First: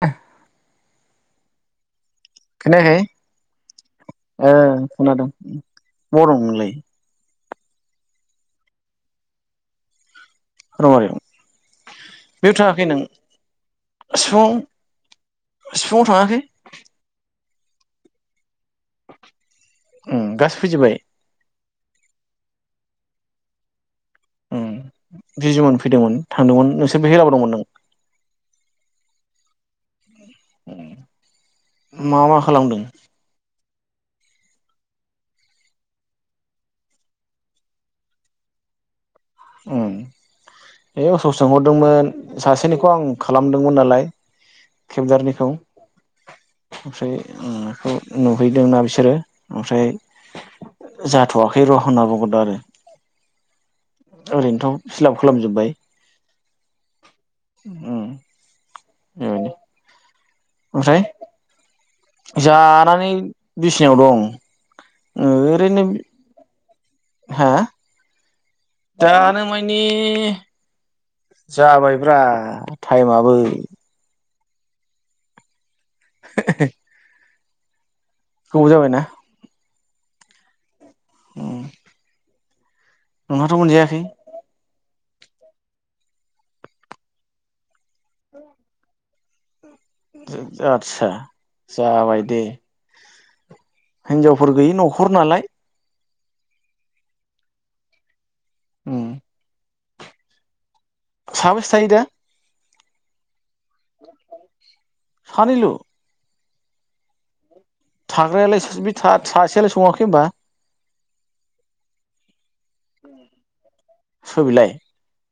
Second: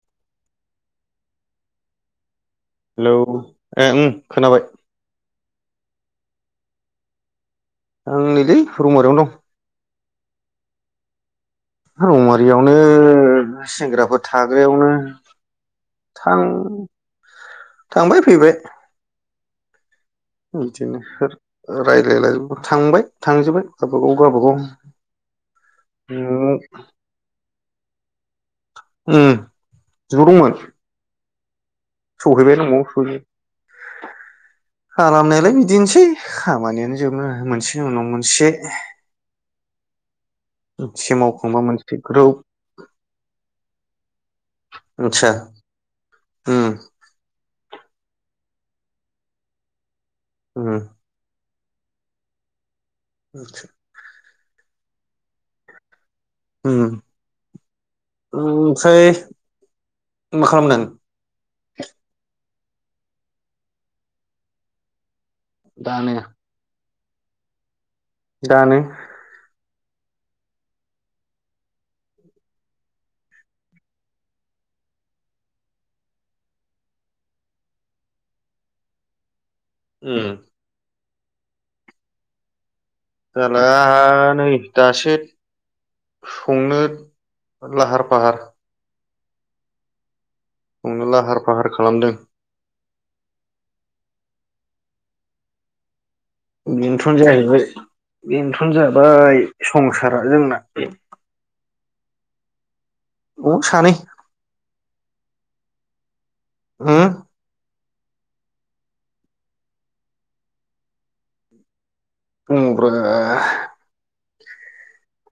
दा [inaudible] खोनायाहाय हेलौ ए उम ओ खोनाबाय खोना दों बहा दं नोंलाय आं नैलै रौमारियावनो दं रौमारि रौमारियावनो सेंग्राफोर सिफुङाव थाग्रायावनो सिफुङाव थां थाङाखै थांबाय फैबाय [inaudible] गासै फैजोबबाय मिथिनोफोर रायलायनानैबो थांबाय थांजोबबाय उम बिजुमोन फैदोंमोन न'आव थांदोंमोन नोंसोर [unintelligible] दंमोन नों उम ज दंमोन मा मा सहैबाय खालामदों नआव सहैनाय खालामनायालाय बिदिनोसै खामानियानो जोबनो रोङा मोनसेनि उनाव मोनसे उम ओइ मोनसे असक मावखांबा मोनसे सोंहरदोंमोन ग्रोब सासेनिखौ आं खालामदोंमोन नालाय आदसा खेबदारनिखौ उम ओमफ्राय उम खौ नुहैदोंना बिसोरो ओमफ्राय उम जाथ'वा सै र होनना बुंहरदों आरो आतसा ओरैनोथ' फिलाब खालामजोब्बाय उम उम औ सै बेबायदि नों मा खालामदों? ओमफ्राय [unintelligible] जानानै बिसिनायाव दं। ओरैनो दानो हा दानो नि जाबायब्रा टाइमाबो [unintelligible] गोबाव जाबायना उम उम नोंहाथ' जाला मोनजायाखै नै दासो संनो लाहार फाहार संनो आदसा लाहार फाहार खालामदों जाबाय दे हिनजावफोर गैयि न'खर नालाय बेनोथ' जाहैबाय बेनोथ' उम जाबाय संसारा जोंना साबेसे थायो दा? अ सानै सानैल' उम थाग्रायालाय बे सासेयालाय सङाखै होमबा? ओं ब्रा स' बिलाय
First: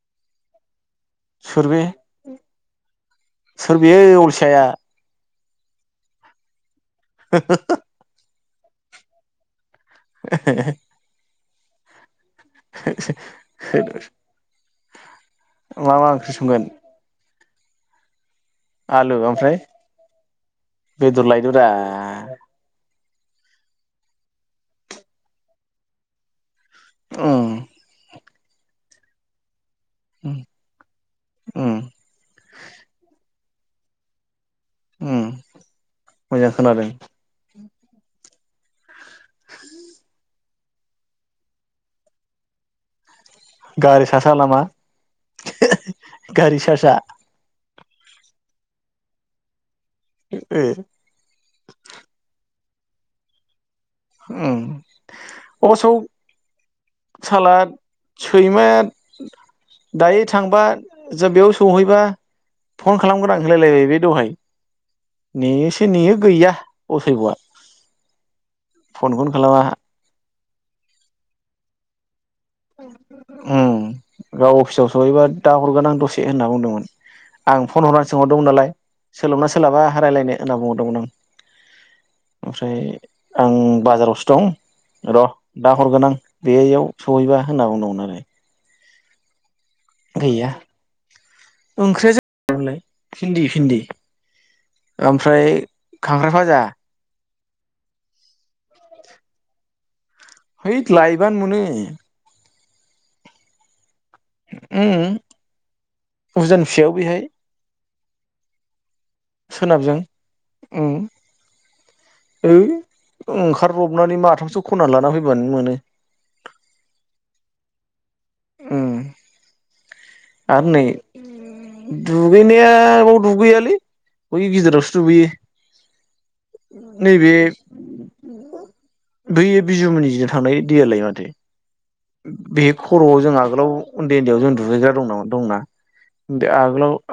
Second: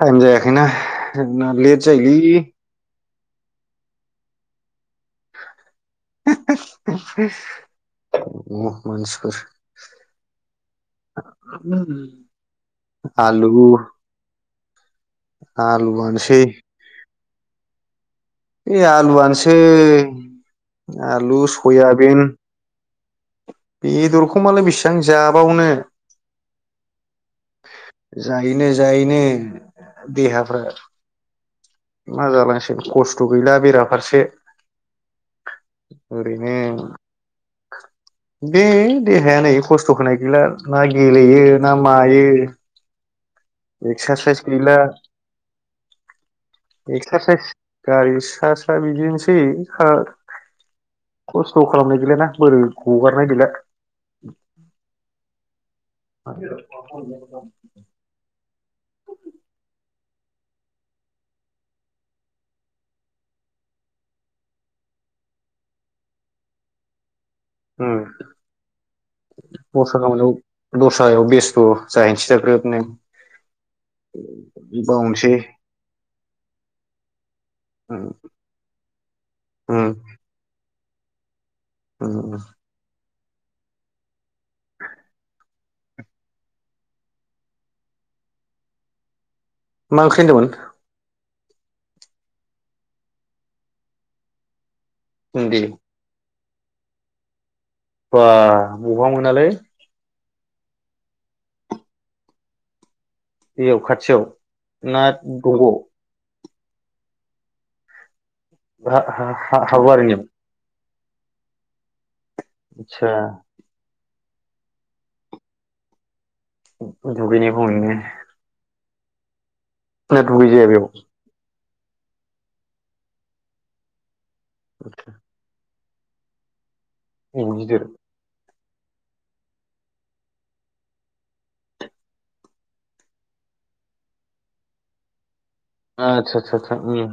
टाइम जायाखैना। जोंना लेट जायोलै। सोर बेयो अलसिया आ? [unintelligible] एकट्रिस [unintelligible] अ मानसिफोर [unintelligible] [unintelligible] आलु मा मा ओंख्रि आलुआनोसै संगोन? बे आलु आलुआनोसै ओमफ्राय बेदर आलु लायदोब्रा सयाबिन बेदरखौ मालाय बेसिबां जाबावनो औ जायैनो जायैनो उम देहाफ्रा उम मा [unintelligible] कसत' गैला बेराफारसे ओ ओरैनो मोजां खोनादों [inaudible] बे देहाया नै खस्थ' [unintelligible] गैला ना गेलेयो ना मायो गारि सा सा एक्सारसाइस नामा गैला गारि सा सा एक्सारसाइज गारि सा सा बिदिनोसै [unintelligible] ओ खस्थ' खालामनाय गैलायना बोरै हगारनाय गैला ओम [unintelligible] साला सैमा दायो थांबा जों बेयाव सहैबा फन खालामगोन आं होनलायलायबाय बे दहाय नेयोसो नेयो गैया असयब'आ ओ फनखौनो खालामा दस्रायाव बेस्थ' जाहैनोसै दां ग्रोबनो उम बावनोसै से होनना बुंदोंमोन आं फन उम हरनानै सोंहरदोंमोन नालाय सोलाबोना सोलाबा रायलायनो होनना बुंहरदों। [unintelligible] ओ आं बाजारावसो दं र' दा हरगोन आं बैयाव सहैबा होनना बुंदोंमोन आरो मा ओंख्रि होनदोंमोन गैया ओंख्रिया [unintelligible] भिनदि भिनदि ओमफ्राय भिन्दि खांख्राइ भाजा बा बबेबा मोनालै है लायबानो म [unintelligible] [unintelligible] उजन फिसायाव बेहाय [unintelligible] ओम है आदसा ओंखारब्रबनानै मा [unintelligible] खनना लाना फैबानो मोनो दुगैनाय भावैनो। ओम [unintelligible] दुगैनाया बाव दुगैयालै बै गोजानावसो दुगैयो नैबे [unintelligible] बैयो बिजुमोननिजो थानाय दैयालाय माथो बे खर'आव जों आगोलाव उन्दै उन्दैयाव जों दुगैग्रा दं नामा दंना आतसा आतसा आतसा आगोलाव ओ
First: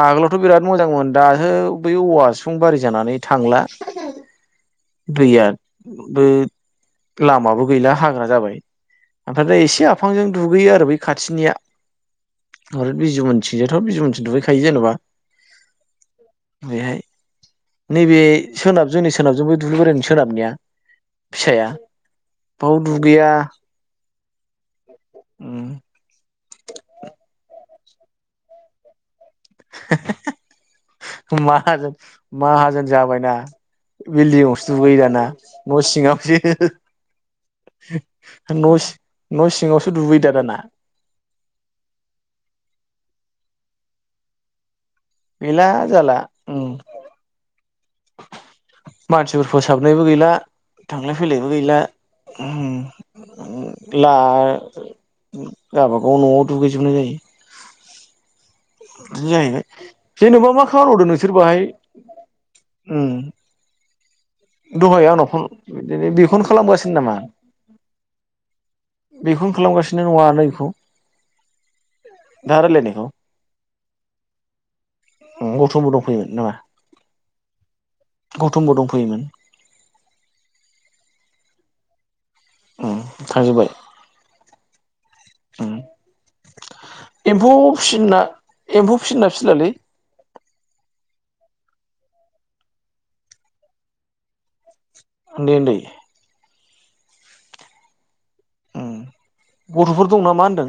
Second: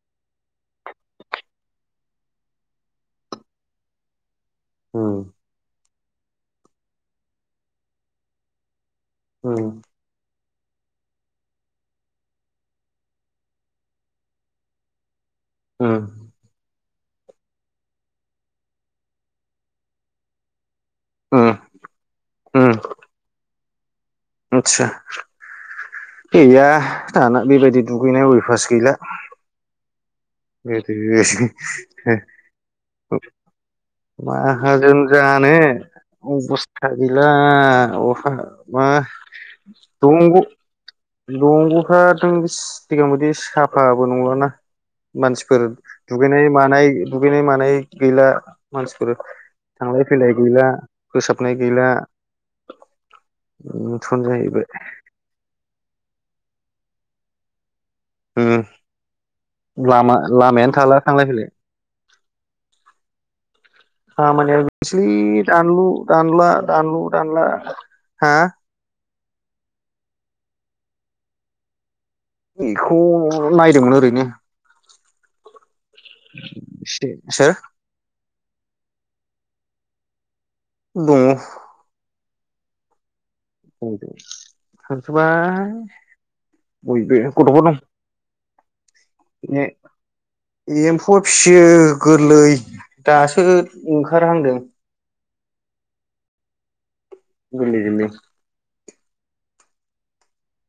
आगोलावथ बिराद मोजांमोन दासो बै औवा सिफुं बारि जानानै थांला दैया बे लामाबो गैला हाग्रा जाबाय ओमफ्राय दा उम एसे आफांजों दुगैयो आरो बै खाथिनिया ओ बिजमोननथिंजाथ' बिजमोननथिं दुगैखायो जेनेबा उम बेहाय नैबे सोनाब जोंनि सोनाबजोंबो दुब्लि बारिनि सोनाबनिया उम उम फिसाया बाव दुगैया आतसा उ गैया थाना बेबायदि दुगैनाय अय फास गैला हे हे गोदो माहाजोन माहाजोन जाबायना बिल्डिंआवसो माहाजोन दुगैयो दाना जानो न' सिङावसो अबस्था गैला अहा न' मा न' सिङावसो दुगैयो दा दंग दाना दंगफ्राथों आ बिदि साफाबो नंलााना मानसिफोर गैला जाला दुगैनाय उम मानाय दुगैनाय मानाय गैला मानसिफोर थांलाय फोसाबनायबो गैला फैलाय थांलाय फैलायबो फोसाबनाय गैला उ थन जाहैबाय गाबगाव न नआव दुगैजोबनाय जायो जाहैबाय लामा जेनेबा मा लामायानो खामानि थाला मावदों थांलाय नोंसोर फैलाय बाहाय खामानिया दहाय आंनाव बेनोसैलै फन दानलु बिदिनो बेखौनो दानला खालामगासिनो दानलु नामा दानला हा बेखौनो खालामगासिनो नङा नै बेखौ बेखौ नायदोंमोन ओरैनो मथुम बो दं फैयोमोन नामा एसे सोर गौथुमबो दंफैयोमोन दङ ओ थांजोसाय उम बयबो एम्फौ गथफोर दं फिसिना एम्फौ फिसिना फिसिलालै एम थ फियो गोरलै दासो ओंखारहांदों उन्दै उन्दै गोरलै गोरलै गथफोर दं नमा होनदों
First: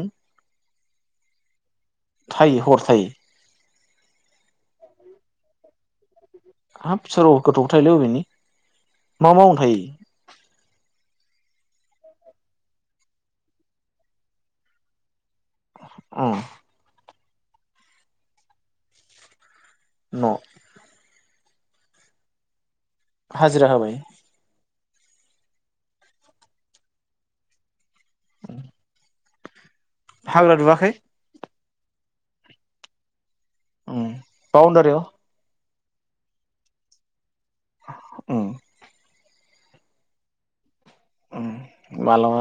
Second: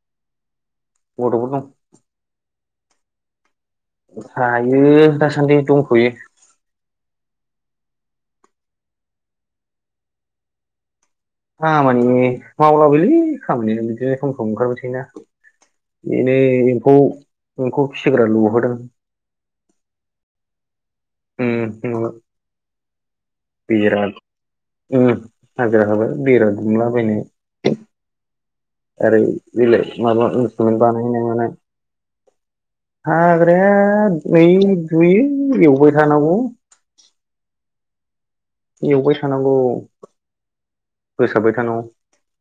गथफोर दं थायो हर थायो हायो दासान्दि दंथयो हाब सोर गथ'फोर थायोलै अबेनि मा मावनो थायो? खामानि मावलाबोलै खामानियानो बिदिनो सम सम ओंखारबाय थायोना उम एनो एखौ एमफौ फिसिग्रा लुहोदों न' ओम हाजिरा होबाय ओम हाजिरा होबाय बेरा दुमलाबायनाय ओमफ्राय इलाय माबा हाग्रा दुवाखै बानायनाय मानाय हाग्रा उम या बाउण्डारियाव दुयो एवबाय [unintelligible] [inaudible] एउबाय थानांगौ ओम फोसाबबाय थानांगौ मालाबा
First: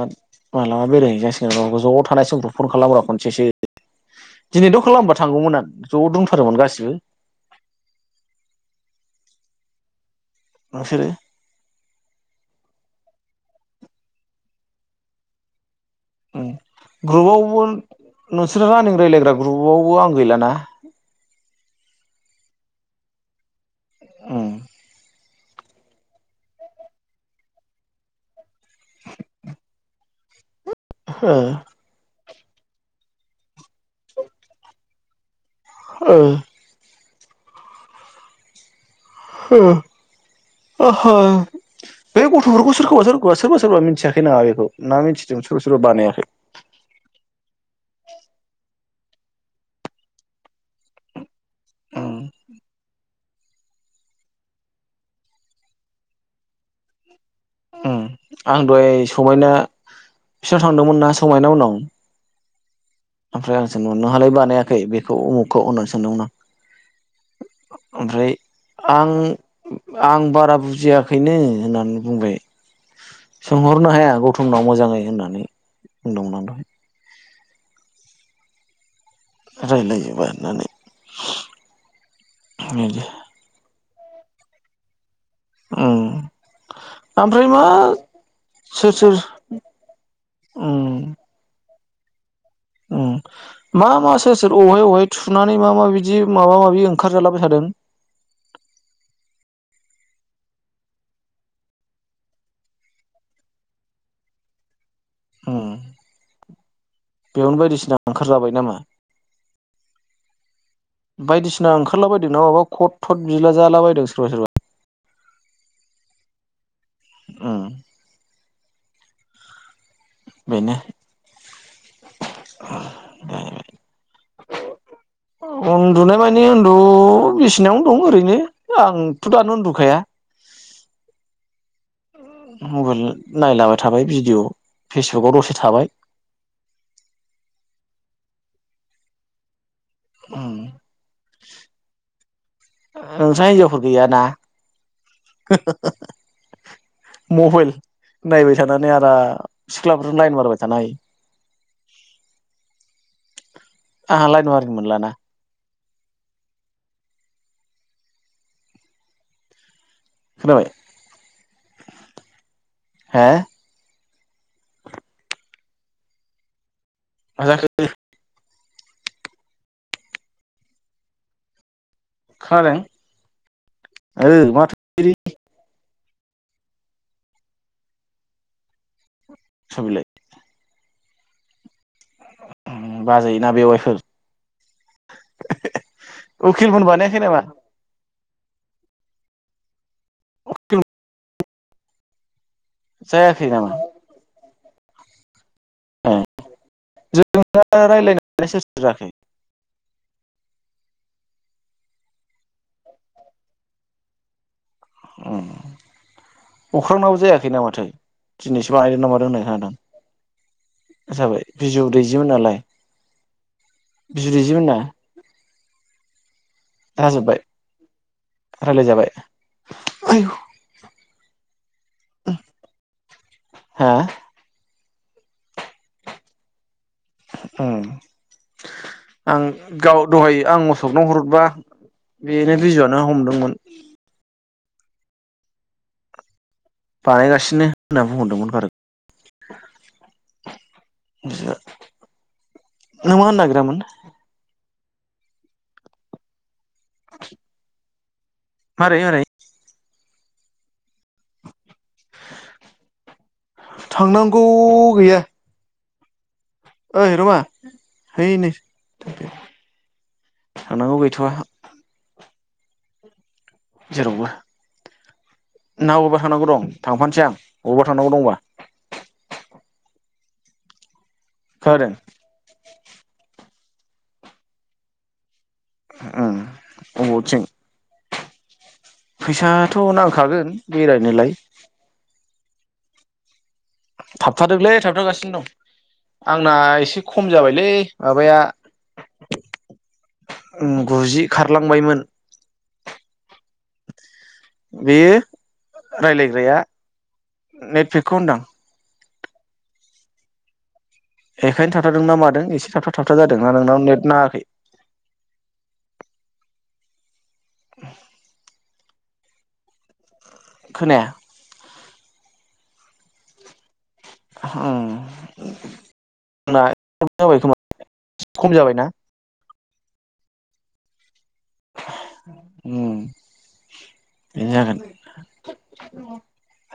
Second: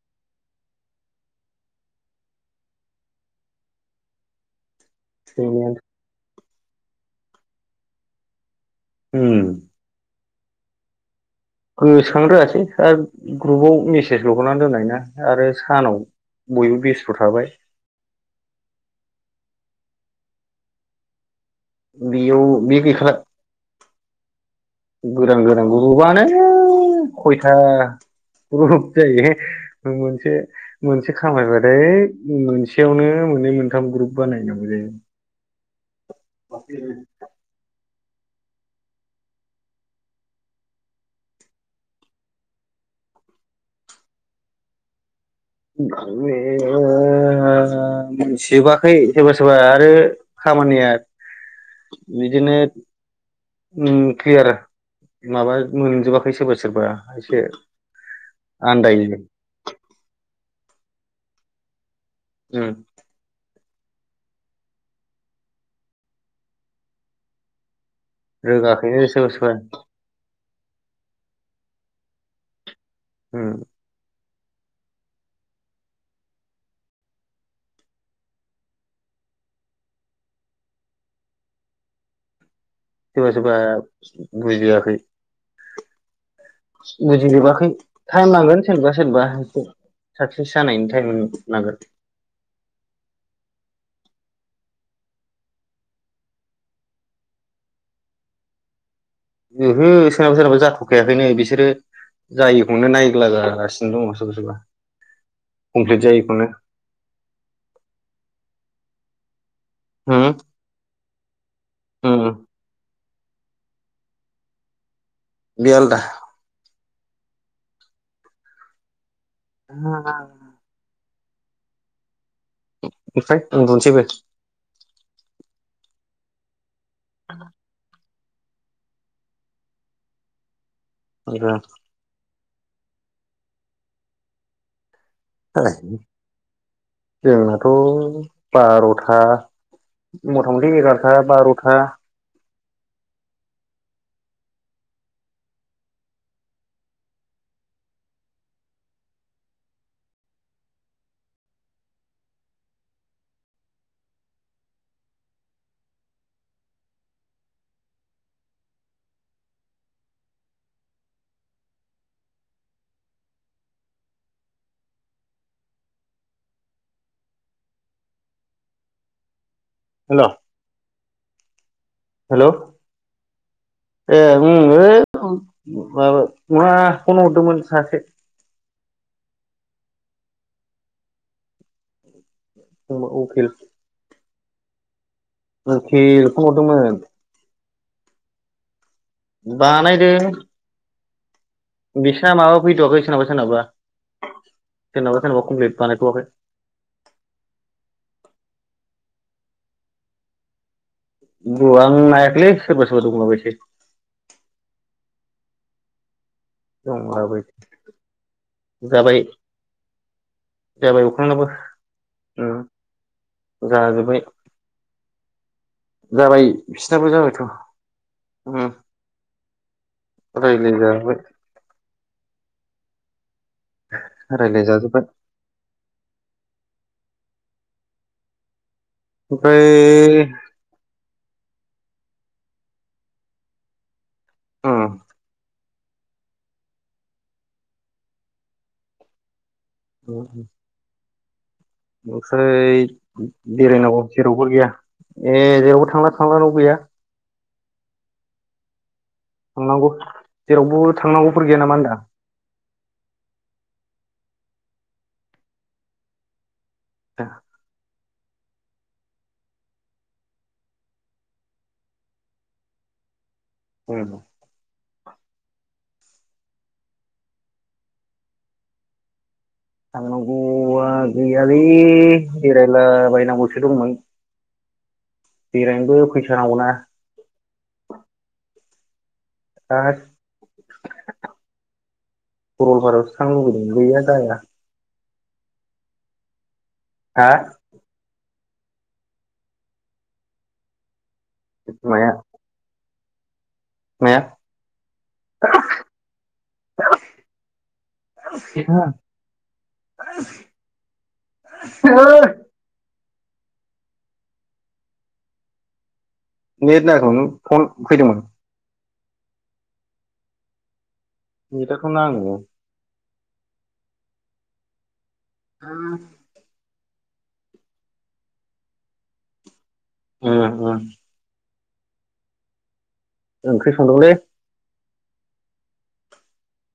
मालाबा बेरायहैजासिगोन ज ज' थानाय समफ्राव खल खालामब्रा खनसेसो दिनैथ' खालामबा थांगौमोन आं सैमायानो ज' दं दंमोन गासिबो होम नोंसोरो गोसोखांनो रोङासै आरो ग्रुपाव मेसेज ल हरना दोननाय ना आरो सानाव बयबो बेस्थ' थाबाय नोंसोरो रानिं रायज्लायग्रा ग्रुपआवबो आं गैलाना बेयाव बेयो गैखाला ओम गोदान गोदान ग्रुपानो खयथा ग्रुप जायो मोनसे मोनसे ओ खामायबाथाय मोनसेयावनो मोननै मोनथाम ग्रुप बानायनांगौ जायो हो ओहो बे गथ'फोरखौ सोरखौबा सोरखौबा सोरबा सोरबा मिथियाखै नामा बेखौ ना मिथियो ओ मोनथिजोबा सोरबा सोरबा आरो खामानिया उम बिदिनो ओम क्लियार माबा मोनजोबाखै सोरबा सोरबा एसे ओम आं दहाय आन्दायो समायना बिसिनाव थांदोंमोन ना समायना मोननाव जोङो ओफ्राय आं सदोंमोन नोंहालाय बानायाखै बेखौ उमुखखौ होननानै सानदोंमोन आं ओमफ्राय रोङाखैनो आं सोरबा सोरबा आं बारा बुजियाखैनो होननानै बुंबाय। उम सोंहरनो हाया गथ समाव मोजाङै होननानै बुंदोंमोन। रायलायजोबाय होननानै बिदि सोरबा सोरबा बुजियाखै उम ओमफ्राय मा बुजिजोबाखै टाइम नांगोन सोर सोरबा सोर सोरबा साक्सेस जानायनि टाइम नांगोन उ ममा मा सोर सोर अहाय अहाय थुनानै मा मा बिदि माबा माबि ओंखारजालाबाय थादों। ओहो सोरनाबा सोरनाबा जाथ'खायाखैनो बिसोरो जायखौनो नायग्ला जागासिनो दङ सोरबा सोरबा उम कमप्लिट जायोखौनो। बेयावनो बायदिसिना ओंखारजाबाय नामा? होम? बायदिसि सिना ओंखारलाबायदोंना माबा कट थट बिला जाला बदों सोरबा सोरबा। बे आलदा ओम बेनो [inaudible] [inaudible] ओमफ्राय उन्दुनोसैबो? उन्दु नाय माने उनदु बिसिनायावनो दं ओरैनो आंथ' दानो उन्दुखाया [inaudible] मबाइल नायलाबाय थाबाय भिडिअ फेसबुकाव दसे थाबाय जोंनाथ' बार'था मथा मथि ओमफ्राय एगार'था बार'था नोंस्रा हिनजावफोर गैयाना मबाइल नायबाय थानानै आरो सिख्लाफोर लाइन मारबाय थानो हायो। आंहा लाइन मारिनो मोनला ना खोनाबाय ‌हो मा थाखो हेलौ हेल' खोनादों ए ओ माथो बिदि उम माबा मा फन हरदोंमोन सासे सबिलाय बाजै उखिल ना बेवाइफोर उखिल पन उखिलमोन हरदोंमोन। बानायाखै नामा बानाय दो बिसिना माबा फैथ'आखै सोरनाबा जायाखै सोरनाबा नामा सोरनाबा सोरनाबा खमफ्लित ए जों दा रायज्लायनाया सोर सोर जाखो? [unintelligible] गु आं नायाखैलै सोरबा सोरबा दुलाराय थायो [inaudible] अख्रांनाव दंलाबायसो जायाखैनो माथो दिनैसिम बानायदों ना जाबाय मादों होननाय खोनादों आं ना जाबाय बिजौ दैजिमोन उम नालाय जाजोब्बाय बिजु दैजिमोन ना? जाबाय बिसिनाबो जाजोबबाय जाबायथ' रायलाय जाबाय हा रायलाय जाबाय रायलाय जाजोब [inaudible] उम आं गाव ओमफ्राय दहाय आं मोसौनाव हरबा बेनो बिजुआनो हमदोंमोन। उम बानायगासिनो होनना बुंहरदोंमोन बारु [inaudible] जोंसा [unintelligible] ओमफ्राय बेरायनांगौ जेरावबो गैया ए जेरावबो थांला थांला नांगौ गैया [inaudible] मारै मारै थांनांगौ जेरावबो थांनांगौफोर गैया नामा होनदां? थांनांगौ गैया ओइ र'मा है नै थानांगौ गैथ'वा उम जेरावबो ना बबावबा थांनांगौ दं थांफानोसै आं बबावबा थांनांगौ दंबा थांगौआ गैयालै खोनादों बेराय ला बायनांगौसो दंमोन। बेरायनोबो उम फैसा नांगौना। अबावथिं फैसाथ' दा नांखागोन बेरायनोलाय। सरलपारायावसो थांनो लुगै दों गैया जाया। सिनो दं आंना आइ से खम हा जाबायलै माबाया उम गुजि खारलांबायमोन। माया? बेयो रायलायग्राया नेटफेकखौ होनदां। [inaudible] बेखायनो थाबथादों ना मादों एसे थाबथा थाबथा जादों ना नोंनाव नेट नाङाखै? नेेथ नाङाखौनु फन फैदोंमोन। खोनाया। [unintelligible] हम [inaudible] जाबाय खोमा खम जाबायना उम उम उम ओंख्रि संदोंलै। बेनो [inaudible]